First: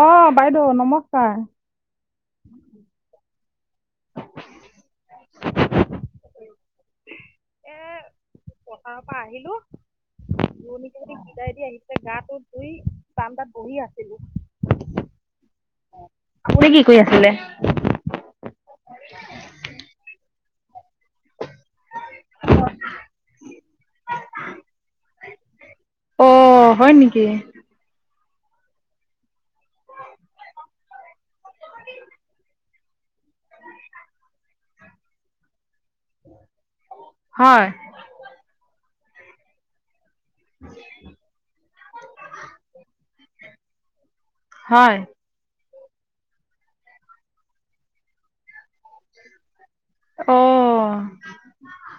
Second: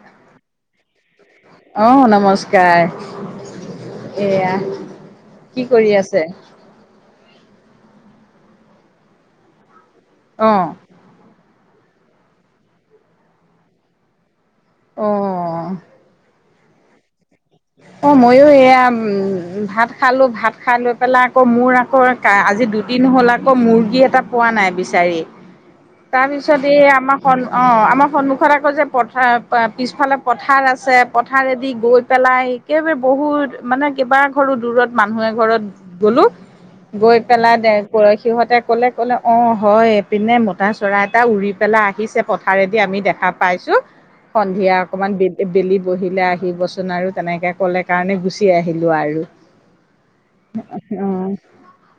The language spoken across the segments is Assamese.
অ, বাইদেউ নমস্কাৰ। অঁ, নমস্কাৰ এয়া কি কৰি আছে? এ, পথাৰৰ পৰা আহিলো। অঁ। দি, বিদাই দি আহিছিলে গা টো ধুই বাৰেণ্ডত বহি আছিলো। অঁ। আপনি কি কৰি আছিলে? অঁ, মইও এয়া উম ভাত খালো, ভাত খাই লৈ- পেলাই আকৌ মোৰ আকৌ আজি দুদিন হ'ল আকৌ মুৰ্গী এটা পোৱা নাই বিচাৰি।। অ তাৰপিছত এই হয় আমাৰ, নেকি? সন্মুখত অঁ, আমাৰ সন্মুখত আকৌ যে পথাৰ পিছফালে পথাৰ আছে পথাৰেদি গৈ- চাই একেবাৰে বহুত মানে কেইবা ঘৰ দূৰত মানুহে এঘৰত- গ'লো, গৈ পেলাই হয় দে সিহঁতে ক'লে ক'লে অ, হৈ- পিনে মতা চৰা এটা উৰি পেলাই আহিছে পথাৰেদি আমি দেখা পাইছো। সন্ধিয়া হয়। অকণমান বিল বেলি বহিলে আহিবচোন আৰু তেনেকে ক'লে কাৰণে গুচি আহিলো আৰু। অঁ।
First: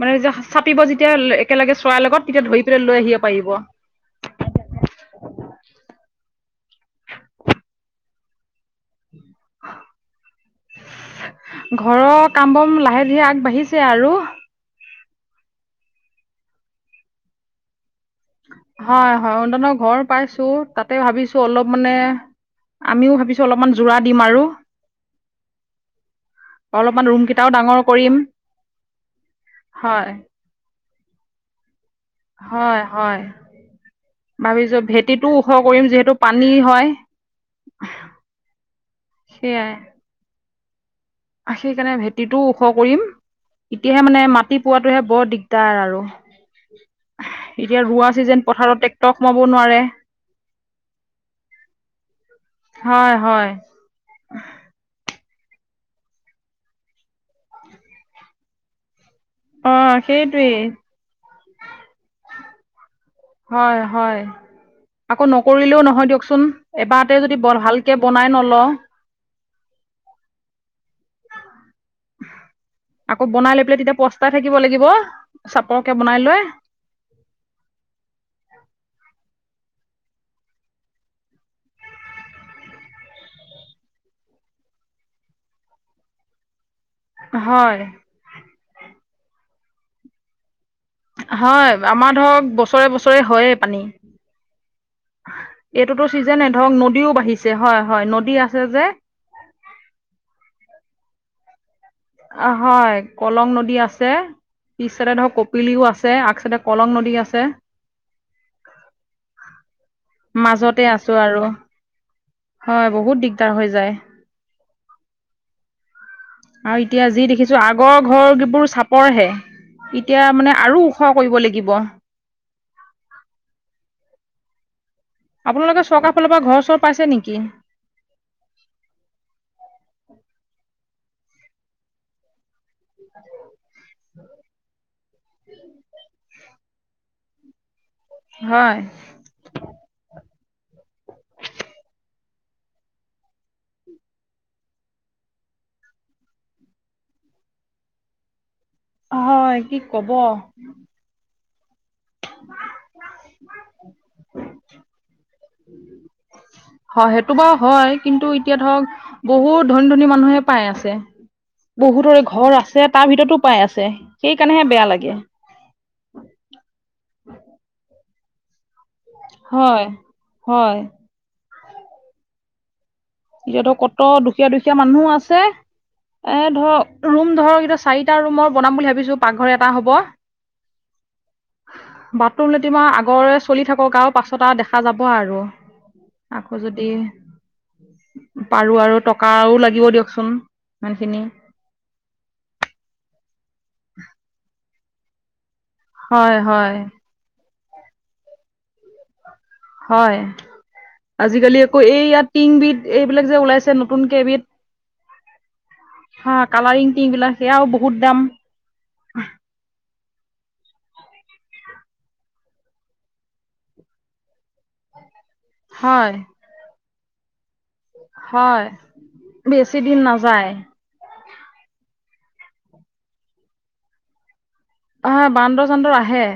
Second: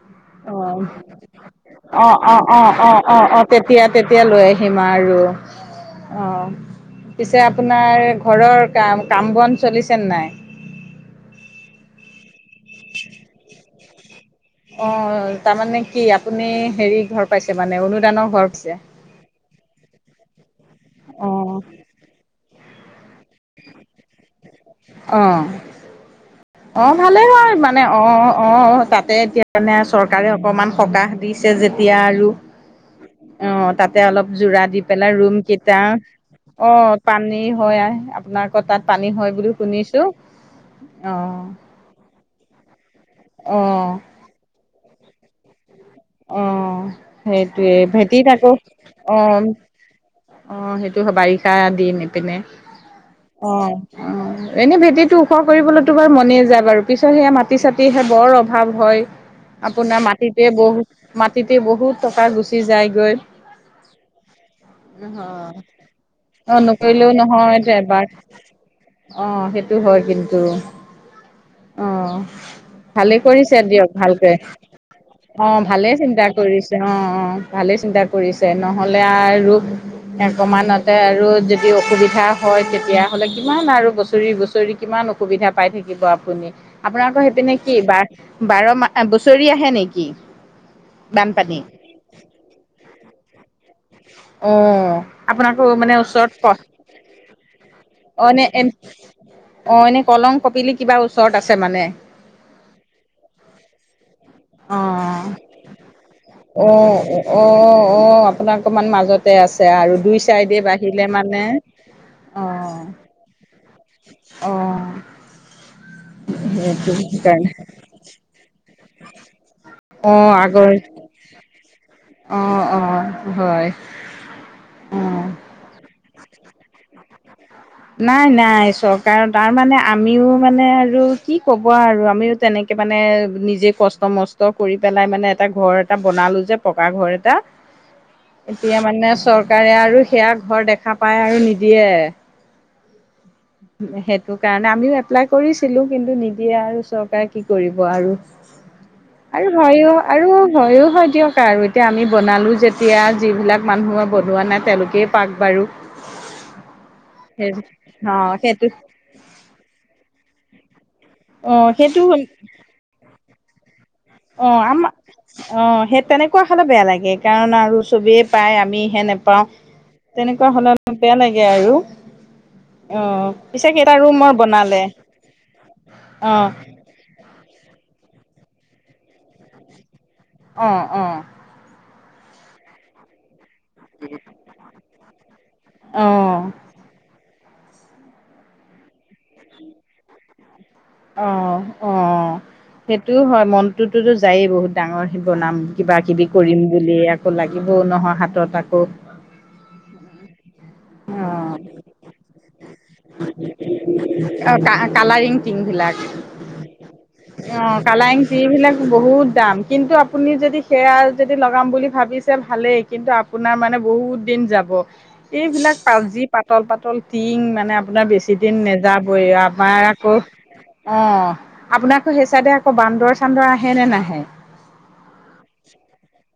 মানে যেতি অঁ চাপিব যেতিয়া একেলগে চৰাই অঁ লগত অঁ তেতিয়া অঁ ধৰি অঁ পেলাই অঁ লৈ আহিব অঁ অঁ পাৰিব। তেতিয়া তেতিয়া লৈ আহিম আৰু অ, পিছে আপোনাৰ ঘৰৰ কাম, কাম বন চলিছেনে নাই? ঘৰৰ কাম বন লাহে ধীৰে আগবাঢ়িছে আৰু। অঁ, তাৰমানে কি আপুনি হেৰি ঘৰ পাইছে মানে অনুদানৰ ঘৰ পাইছে? হয়, হয় অনুদানৰ ঘৰ পাইছো তাতে ভাবিছো অঁ অলপ মানে আমিও ভাবিছোঁ অলপমান যোৰা দিম আৰু। অঁ। অ অলপমান ৰুম ভালেই কেইটাও হয় ডাঙৰ মানে অ কৰিম। অ তাতে এতিয়া মানে হয় চৰকাৰে অকমান সকাহ দিছে যেতিয়া আৰু হয় হয় অঁ তাতে অলপ জোৰা ভাবিছো দি পেলাই ভেটিটো ৰুম ওখ কেইটা কৰিম যিহেতু পানী অ হয়। পানী হয় আহ আপোনাৰ আক তাত পানী হয় বুলি সেয়াই শুনিছো ছো অঁ। সেইকাৰণে ভেটিটোও ওখ কৰিম, অ এতিয়াহে মানে মাটি পোৱাটোহে বৰ দিগদাৰ আৰু। অঁ সেইটোৱে এতিয়া ৰোৱা ভেটি চিজন আকৌ পথাৰত ট্ৰেক্টৰ অ। সোমাব নোৱাৰে অ সেইটো হয়, বাৰিষা দিন এইপিনে হয় হয় অ অ। এনেই ভেটিটো ওখ কৰিবলেতো বা মনে যায় বাৰু, পিছত সেয়া মাটি চাটিহে বৰ অভাৱ হয়। অ আপোনাৰ মাটিতে সেইটোৱেই। বহুত মাটিতে বহুত টকা গুচি যায়গৈ। হয়, হয়। আকৌ নকৰিলেও নহয় দিয়কচোন, অ', নকৰিলেও এবাৰতে যদি ভালকে বনাই নলওঁ অঁ সেইটো হয় কিন্তু। অ ভালে আকৌ বনাই কৰিছে লৈ পেলাই দিয়ক তেতিয়া পস্তাই ভালকে থাকিব লাগিব অ ভালে চাপৰকে বনাই চিন্তা লৈ কৰিছে অঁ অঁ ভালেই চিন্তা কৰিছে নহলে আৰু অকমানতে আৰু যদি অসুবিধা হয় তেতিয়া হ'লে কিমান আৰু বছৰি বছৰি কিমান অস অসুবিধা পাই থাকিব আপুনি। আপোনাৰ আক সেইপিনে কি হয় বাৰ বাৰ মাহ বছৰি আহে নেকি? বানপানী হয় আমাৰ ধৰক বছৰে বছৰে হয়েই পানী। অ', আপোনাকো মানে এইটোতো ওচৰত ক চিজনে ধৰক নদীও বাঢ়িছে হয় হয় অ', নদী এনে এ আছে যে। অ এনেই কলং কপিলি কিবা ওচৰত আছে মানে? অ হয় কলং নদী আছে, পিছতে অ', ধৰক কপিলিও আছে। আগ চাইডে অ কলং নদী আছে অ অহ আপোনাৰ অকমান মাজতে আছে আৰু দুই চাইডে বা মাজতে আহিলে আছো আৰু মানে হয় বহুত দিগদাৰ হৈ যায়। অঁ। আৰু এতিয়া যি দেখিছো আগ আগৰ ঘৰিবোৰ চাপৰহে এতিয়া অ', মানে আগৰ আৰু ওখ কৰিব লাগিব। অ অ হয়। অ'। আপোনালোকে চৰকাৰ ফালৰ পৰা ঘৰ চৰ পাইছে নেকি? নাই নাই চৰকাৰ তাৰমানে আমিও মানে আৰু কি কব আৰু আমিও তেনেকে কে মানে নিজে কষ্ট মষ্ট কৰি পেলাই মানে এটা ঘৰ এটা বনালোঁ যে পকা ঘৰ এটা, হয় এতিয়া মানে চৰ চৰকাৰে আৰু সেয়া ঘৰ দেখা পায় আৰু নিদিয়ে। [inaudible] সেইটো কাৰণে আমিও এপ্লাই কৰিছিলো, কিন্তু নিদিয়ে আৰু চৰকাৰে কি কৰিব আৰু। আৰু হয় কি হয়ও কব আৰু ভয়ো হয় দিয়ক আৰু। এতিয়া আমি বনালো যেতিয়া যিবিলাক মানুহে বনোৱা নাই তেওঁলোকেই পাক বাৰু হয় সেইটো সেই বাৰু হয় অ কিন্তু এতিয়া সেইটো ধৰক বহুত ধনী ধনী মানুহে পাই আছে অ সেইটো বহুতৰে ঘৰ আছে তাৰ ভিতৰতো পাই আছে অ সেইকাৰণেহে বেয়া আমাৰ লাগে অ সেই তেনেকোৱা হলো বেয়া লাগে কাৰণ আৰু চবেই পাই আমি হে নে পাও হয় তেনেকোৱা হলে হয় বেয়া লাগে আৰু অ পিছে এতিয়াতো কেইটা কত ৰুমৰ দুখীয়া দুখীয়া বনালে মানুহো আছে অ এ ধৰক ৰুম ধৰক এতিয়া চাৰিটা ৰুমৰ বনাম বুলি ভাবিছো পাকঘৰ এটা হ'ব অ অ বাথৰুম লেতিন আও আগৰে চলি থাকক আও পাছত আও দেখা যাব আৰু অ আকৌ যদি পাৰো আৰু টকাও লাগিব দিয়কচোন ইমানখিনি অ অ'। সেইটোও হয় মনতোতোতো যায়ে বহুত ডাঙৰ সেই বনাম কিবা কিবি হয় কৰিম হয় বুলি আকৌ লাগিবও নহয় হাতত আকৌ হয় অ', আজিকালি আকৌ এই ইয়াত টিংবিধ এইবিলাক যে ওলাইছে নতুনকে এবিধ কা কালাৰিং টিং বিলাক হ কালাৰিং টিং বিলাক সেয়াও অ', বহুত কালাৰিং দাম টিং বিলাক বহুত দাম কিন্তু আপুনি যদি সেয়া যদি লগাম বুলি ভাবিছে ভালেই কিন্তু আপোনাৰ মানে বহুত দিন যাব এইবিলাক পা হয় যি পাতল পাতল টিং মানে আপোনাৰ বেছি দিন হয় নাযাবই আমাৰ বেছি দিন আকৌ নাযায় অ আপোনা আক সেই চাইডে আকৌ বান্দৰ চান্দৰ আহে নে নাহে আহ বান্দৰ চান্দৰ আহে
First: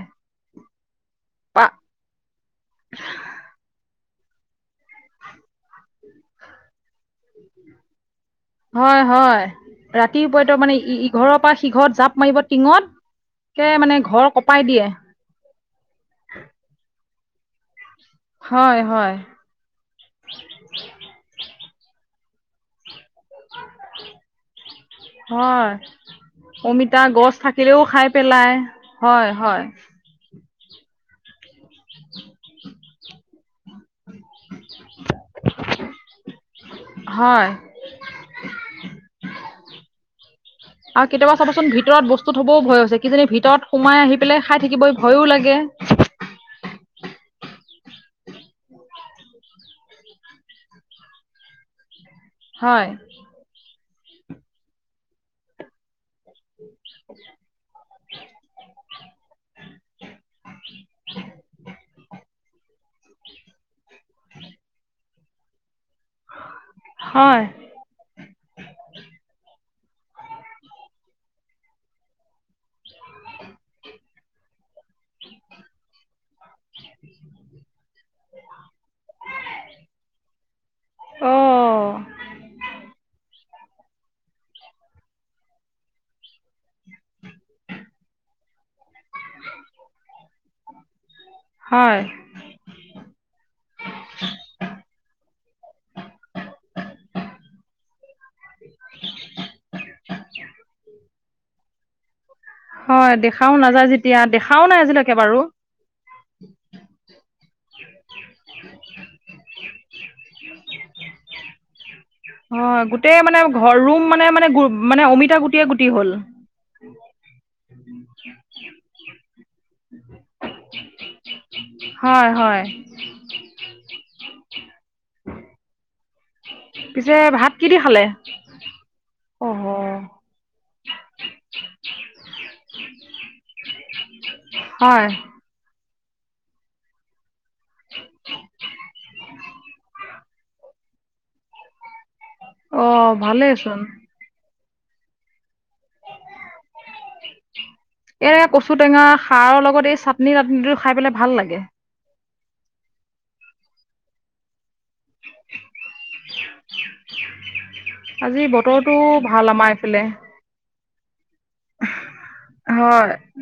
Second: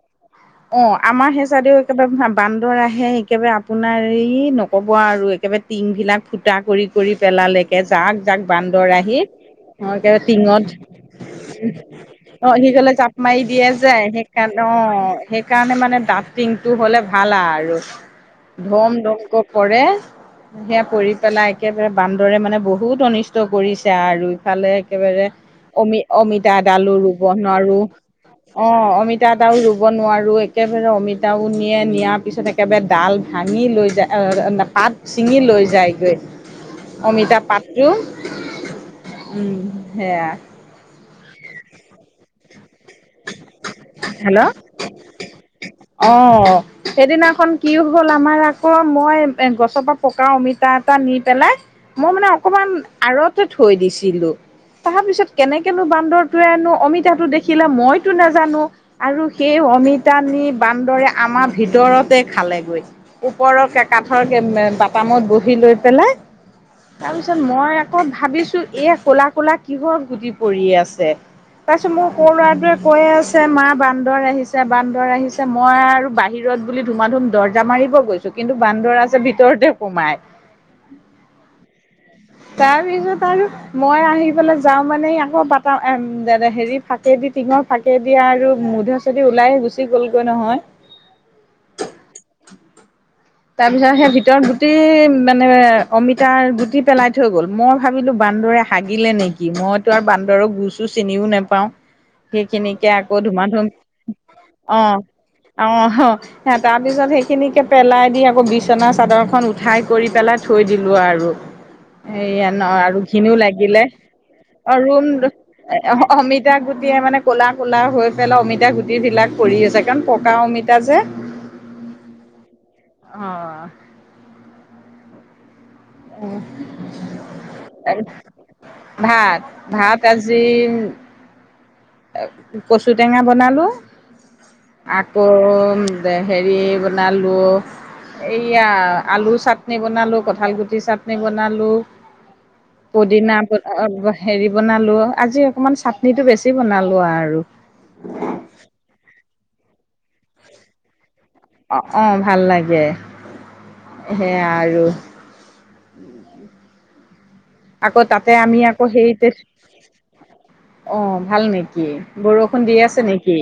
অ আমাৰ সেই পা চাদেও একেবাৰে বান্দৰ আহে একেবাৰে আপোনাৰ এই ন ক'ব আৰু একেবাৰে টিং বিলাক ফুটা কৰি কৰি পেলালে একে জাক জাক বান্দৰ হয় আহি হয় অ', একেবাৰে ৰাতিপুৱায় ত টিঙত মানে ইঘৰৰ পৰা সিঘৰত জাপ মাৰিব টিঙতে একে মানে ঘৰ সেয়াত কঁপাই দিয়ে অ সেইকাৰণে মানে ডাঠ টিংটো হ'লে ভাল আও আৰু হয় ধম হয় ধম ক পৰে সেয়া পৰি পেলাই একেবাৰে বান্দৰে মানে বহুত অনি ষ্ট কৰিছে আৰু ইফালে একেবাৰে হয় অমিত অমিতা এদালো ৰুব গছ নোৱাৰো থাকিলেও খাই পেলাই অ হয় অমিতা এটাও হয় ৰুব নোৱাৰো একেবাৰে অমি টাও নিয়ে নিয়াৰ পিছত একেবাৰে ডাল ভাঙি লৈ যায় পাত চিঙি লৈ যায়গৈ অমিতা হয় পাততো উম সেয়া আৰু কেতিয়াবা চাবাচোন ভিতৰত বস্তু থবও ভয় হৈছে কিজানি ভিতৰত সোমাই আহি পেলাই হেল্ল' খাই থাকিবহি ভয়ো লাগে অ সেইদিনাখন কি হ'ল আমাৰ আকৌ মই এ গছৰপা পকা অমিতা এটা নি পেলাই মই মানে অকমান হয় আৰতে থৈ দিছিলো তাৰ পিছত কেনেকনো বান্দৰ টোৱেনো অমিতাতো দেখিলে মইতো নাজানো আৰু সেই অমিতা নি বান্দৰে আমাৰ ভিতৰতে খালেগৈ ওপৰৰে কাঠৰ কে বাটামত বহি লৈ পেলাই তাৰপিছত হয় মই কত ভাবিছো এ কলা কলা কিহৰ গুটি পৰি আছে তাৰ পিছত মই ক লৰা টোৱে কৈ আছে মা বান্দৰ আহিছে বান্দৰ আহিছে মই আৰু বাহিৰত বুলি ধুমা ধুম দৰ্জা মাৰিব গৈছো কিন্তু বান্দৰ আছে ভিতৰতে সোমাই অঁ তাৰপিছত আৰু, মই আহি পেলাই যাওঁ মানে আকৌ ব হেৰি ফাঁকে দি টিঙৰ ফাঁকে দিয়া আৰু মুধ চধ ওলাই গুচি গলগৈ নহয়। হয়। তাৰ পিছত সেই ভিতৰত গুটি মানে অমিতাৰ গুটি পেলাই থৈ গল মই ভাবিলো। বান্দৰে হাগিলে নেকি মই তো আৰু বান্দৰক গোছো চিনিও নোপাও। সেইখিনিকে হয় আকৌ ধুমা দেখাও ধুম নাযায় যেতিয়া দেখাও অ, নাই আজিলৈকে বাৰু অ অ তাৰ পিছত সেইখিনিকিকে পেলাই দি আকৌ বিচনা চাদৰখন কৰি পেলাই থৈ দিলোঁ আৰু, এইয়া ন হয় আৰু গোটেই ঘিণো মানে ঘৰ লাগিলে ৰুম মানে মানে গো মানে অৰুণ অমিতা গুটিয়ে গুটি হ'ল অমিত মিতা গুটি মানে ক'লা ক'লা হৈ পেলাই অমিতা গুটি বিলাক পৰি আছে কাৰণ পকা অমিতা যে। হয় হয়। অঁ। পিছে ভাত কি দি খালে ভাত অহ ভাত। কাজি কচু টেঙা বনালোঁ। হয় আকৌ হেৰি বনালোঁ। এয়া আলু চাটনি বনালো কঁঠাল গুটি চি চাটনি বনালো অঁ পুদিনা ভালেইচোন [unintelligible] হেৰি বনালো আজি অকমান চাটনিটো বেছি বনালো আৰু। এ, কচু টেঙা সাৰৰ লগত এই চাটনি টাটনিটো খাই পেলাই ভাল লাগে। অঁ অঁ ভাল লাগে সেয়াই আৰু। আকৌ তাতে আজি আমি আকৌ বতৰটো সেইতে ভাল আমাৰ এইফালে অঁ, ভাল নেকি? নে বৰষুণ দি আছে হয় নেকি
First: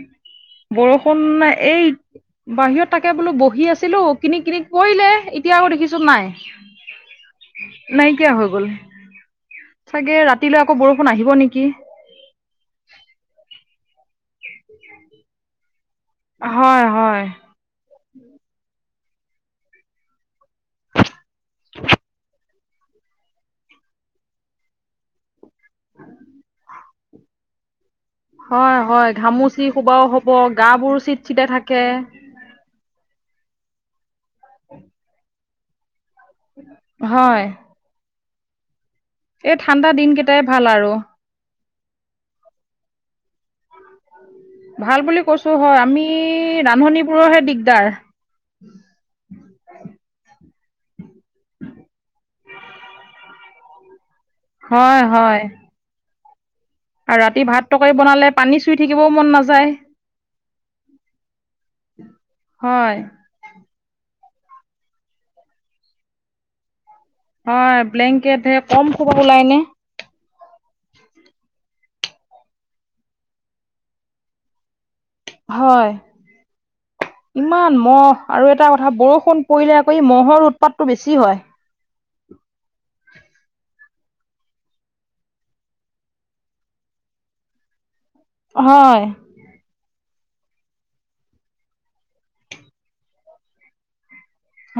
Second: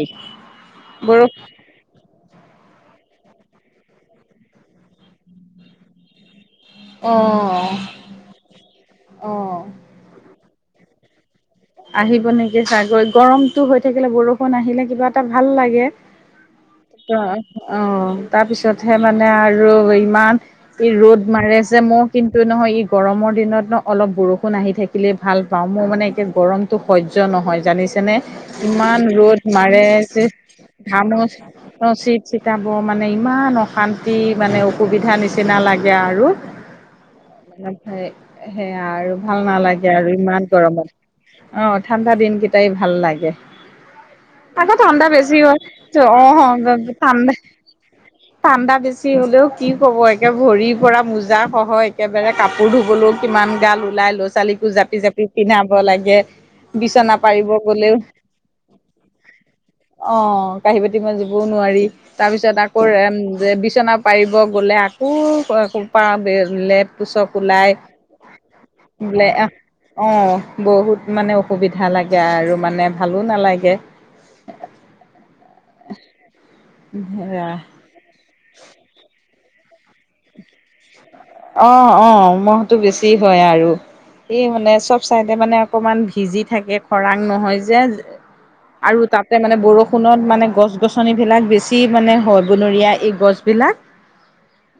বৰষুণ? এই। বাহিৰত তাকে বোলো বহি আছিলোঁ কিনি কিনি পৰিলে এতিয়া আকৌ দেখিছোঁ নাই। অঁ। নাইকিয়া হৈ গ'ল চাগে ৰাতিলৈ আকৌ বৰষুণ আহিব নেকি? আহিব নেকি চাগৈ গৰমতটো হৈ থাকিলে বৰষুণ আহিলে কিবা এটা ভাল লাগে। হয় হয়। অঁ, তাৰপিছতহে মানে আৰু ইমান ই ৰ'দ মাৰি যে মই কিন্তু নহয় ই গৰমৰ দিনত ন অলপ বৰষুণ আহি থাকিলে ভাল পাওঁ মই। মানে এয়া গৰমতটো সহ্য নহয় জানিছেনে হয় ইমান হয় ৰ'দ ঘামুচি মাৰে সোবাও যে। হ'ব গা বোৰ চিট চিটাই থাকে ঘামচি চিতাব মানে ইমান অশান্তি মানে অসুবিধাৰ নিচিনা লাগে আৰু। হয়। সেয়া আৰু ভাল এই ঠাণ্ডা নালাগে দিন আৰু কেইটাই ইমান ভাল আৰু গৰমত। অঁ, ঠাণ্ডা দিনকেইটাই ভাল লাগে। আকৌ ভাল ঠাণ্ডা বুলি বেছি কৈছো হয় আমি অ ঠাণ্ডা ৰান্ধনীবোৰৰহে দিগদাৰ ঠাণ্ডা বেছি হলেও কি কব একে ভৰিৰ পৰা মোজা সহ একে একবাৰে কাপোৰ ধুবলৈও কিমান গাল ওলাই ল'ৰা ছোৱালীকো জাপি হয় জাপি হয় পিন্ধাব লাগে। বিচনা আৰু ৰাতি পাৰিব ভাত তৰকাৰি গ'লেও বনালে পানী চুই থাকিবও মন নাযায়। অ কাঁহী বাতি মজিবও নোৱাৰি তাৰ পিছত আকৌ হয় যে বিচনা পাৰিব গ'লে আকৌ লেপ পোচক ওলাই হয় ব্লেংকেট হে কম খোপা বোলে ওলাই নে আহ অঁ। বহুত মানে অসুবিধা লাগে আৰু মানে ভালো নালাগে। হয় নালাগে ইমান মহ আৰু এটা কথা বৰষু বৰষুণ পৰিলে আকৌ ই মহৰ উৎপাতটো বেছি হয় অ অ মহটো বেছি হয় আৰু হে মানে চব চাইডে মানে অকমান ভিজি থাকে খৰাং নহয় যে আৰু হয় তাত ত মানে বৰষুণত মানে গছ গছনি বিলাক বেছি মানে হয় বনৰীয়া এই গছ বিলাক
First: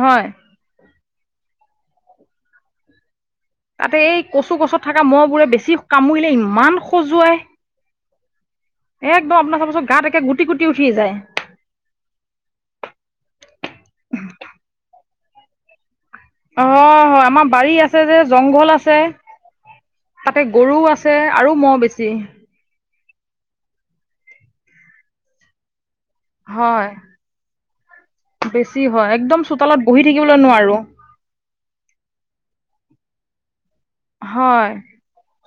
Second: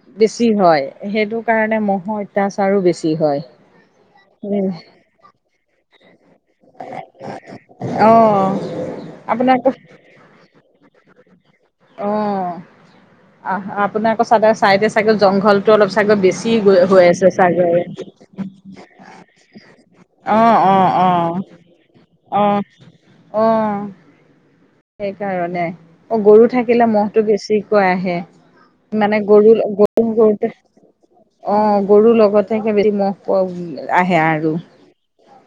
হয় বেছি হয় সেইটো কাৰণে মহৰ অত্যাচাৰো বেছি হয় তাতে এই কচু গছত থকা মহবোৰে বেছি কামুৰিলে ইমান খজুৱাই অহ একদম আপোনাৰ চাব ওচৰত গাত একে গুটি গুটি উঠি যায় অ আহ আপোনাৰ আকৌ চাদৰ চাইদে চাগে জংঘলটো অলপ চাগৈ বেছি ছি অ হৈ হৈ হয় আছে আমাৰ চাগে বাৰী আছে যে জংঘল আছে তাতে অহ গৰু অহ আছে আৰু মহ বেছি অহ অ অ অ সেইকাৰণে অ গৰু থাকিলে হয় মহটো বেছিকৈ আহে বেছি হয় মানে একদম গৰু চোতালত বহি গৰু থাকিবলৈ গৰুতে নোৱাৰো অ গৰুৰ লগতে একে বেছি মহ প আহে আৰু হয়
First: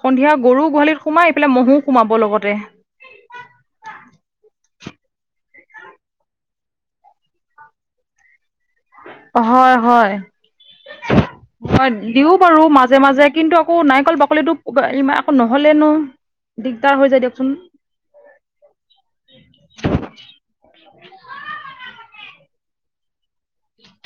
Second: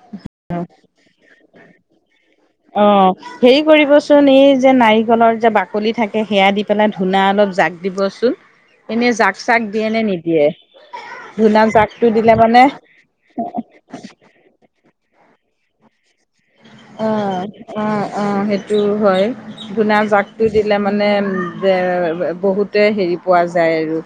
সন্ধিয়া গৰু গোহালিত সোমাই এইফালে মহো সোমাব লগতে অ হেৰি কৰিবচোন এই যে নাৰিকলৰ যে বাকলি থাকে সেয়া দি পেলাই ধূনা অলপ জাক দিবচোন এনে জাক চাক হয় দিয়ে নে নিদিয়ে ধূনা হয় জাকটো দিলে দিও মানে বাৰু মাজে মাজে কিন্তু আকৌ নাৰিকল বাকলিটো ইমান আকৌ নহ'লেনো দিগদাৰ হৈ যায় দিয়কচোন অঁ সেইটো হয় ধূনা জাকটো দিলে মানে বহুতে হেৰি পোৱা যায় আৰু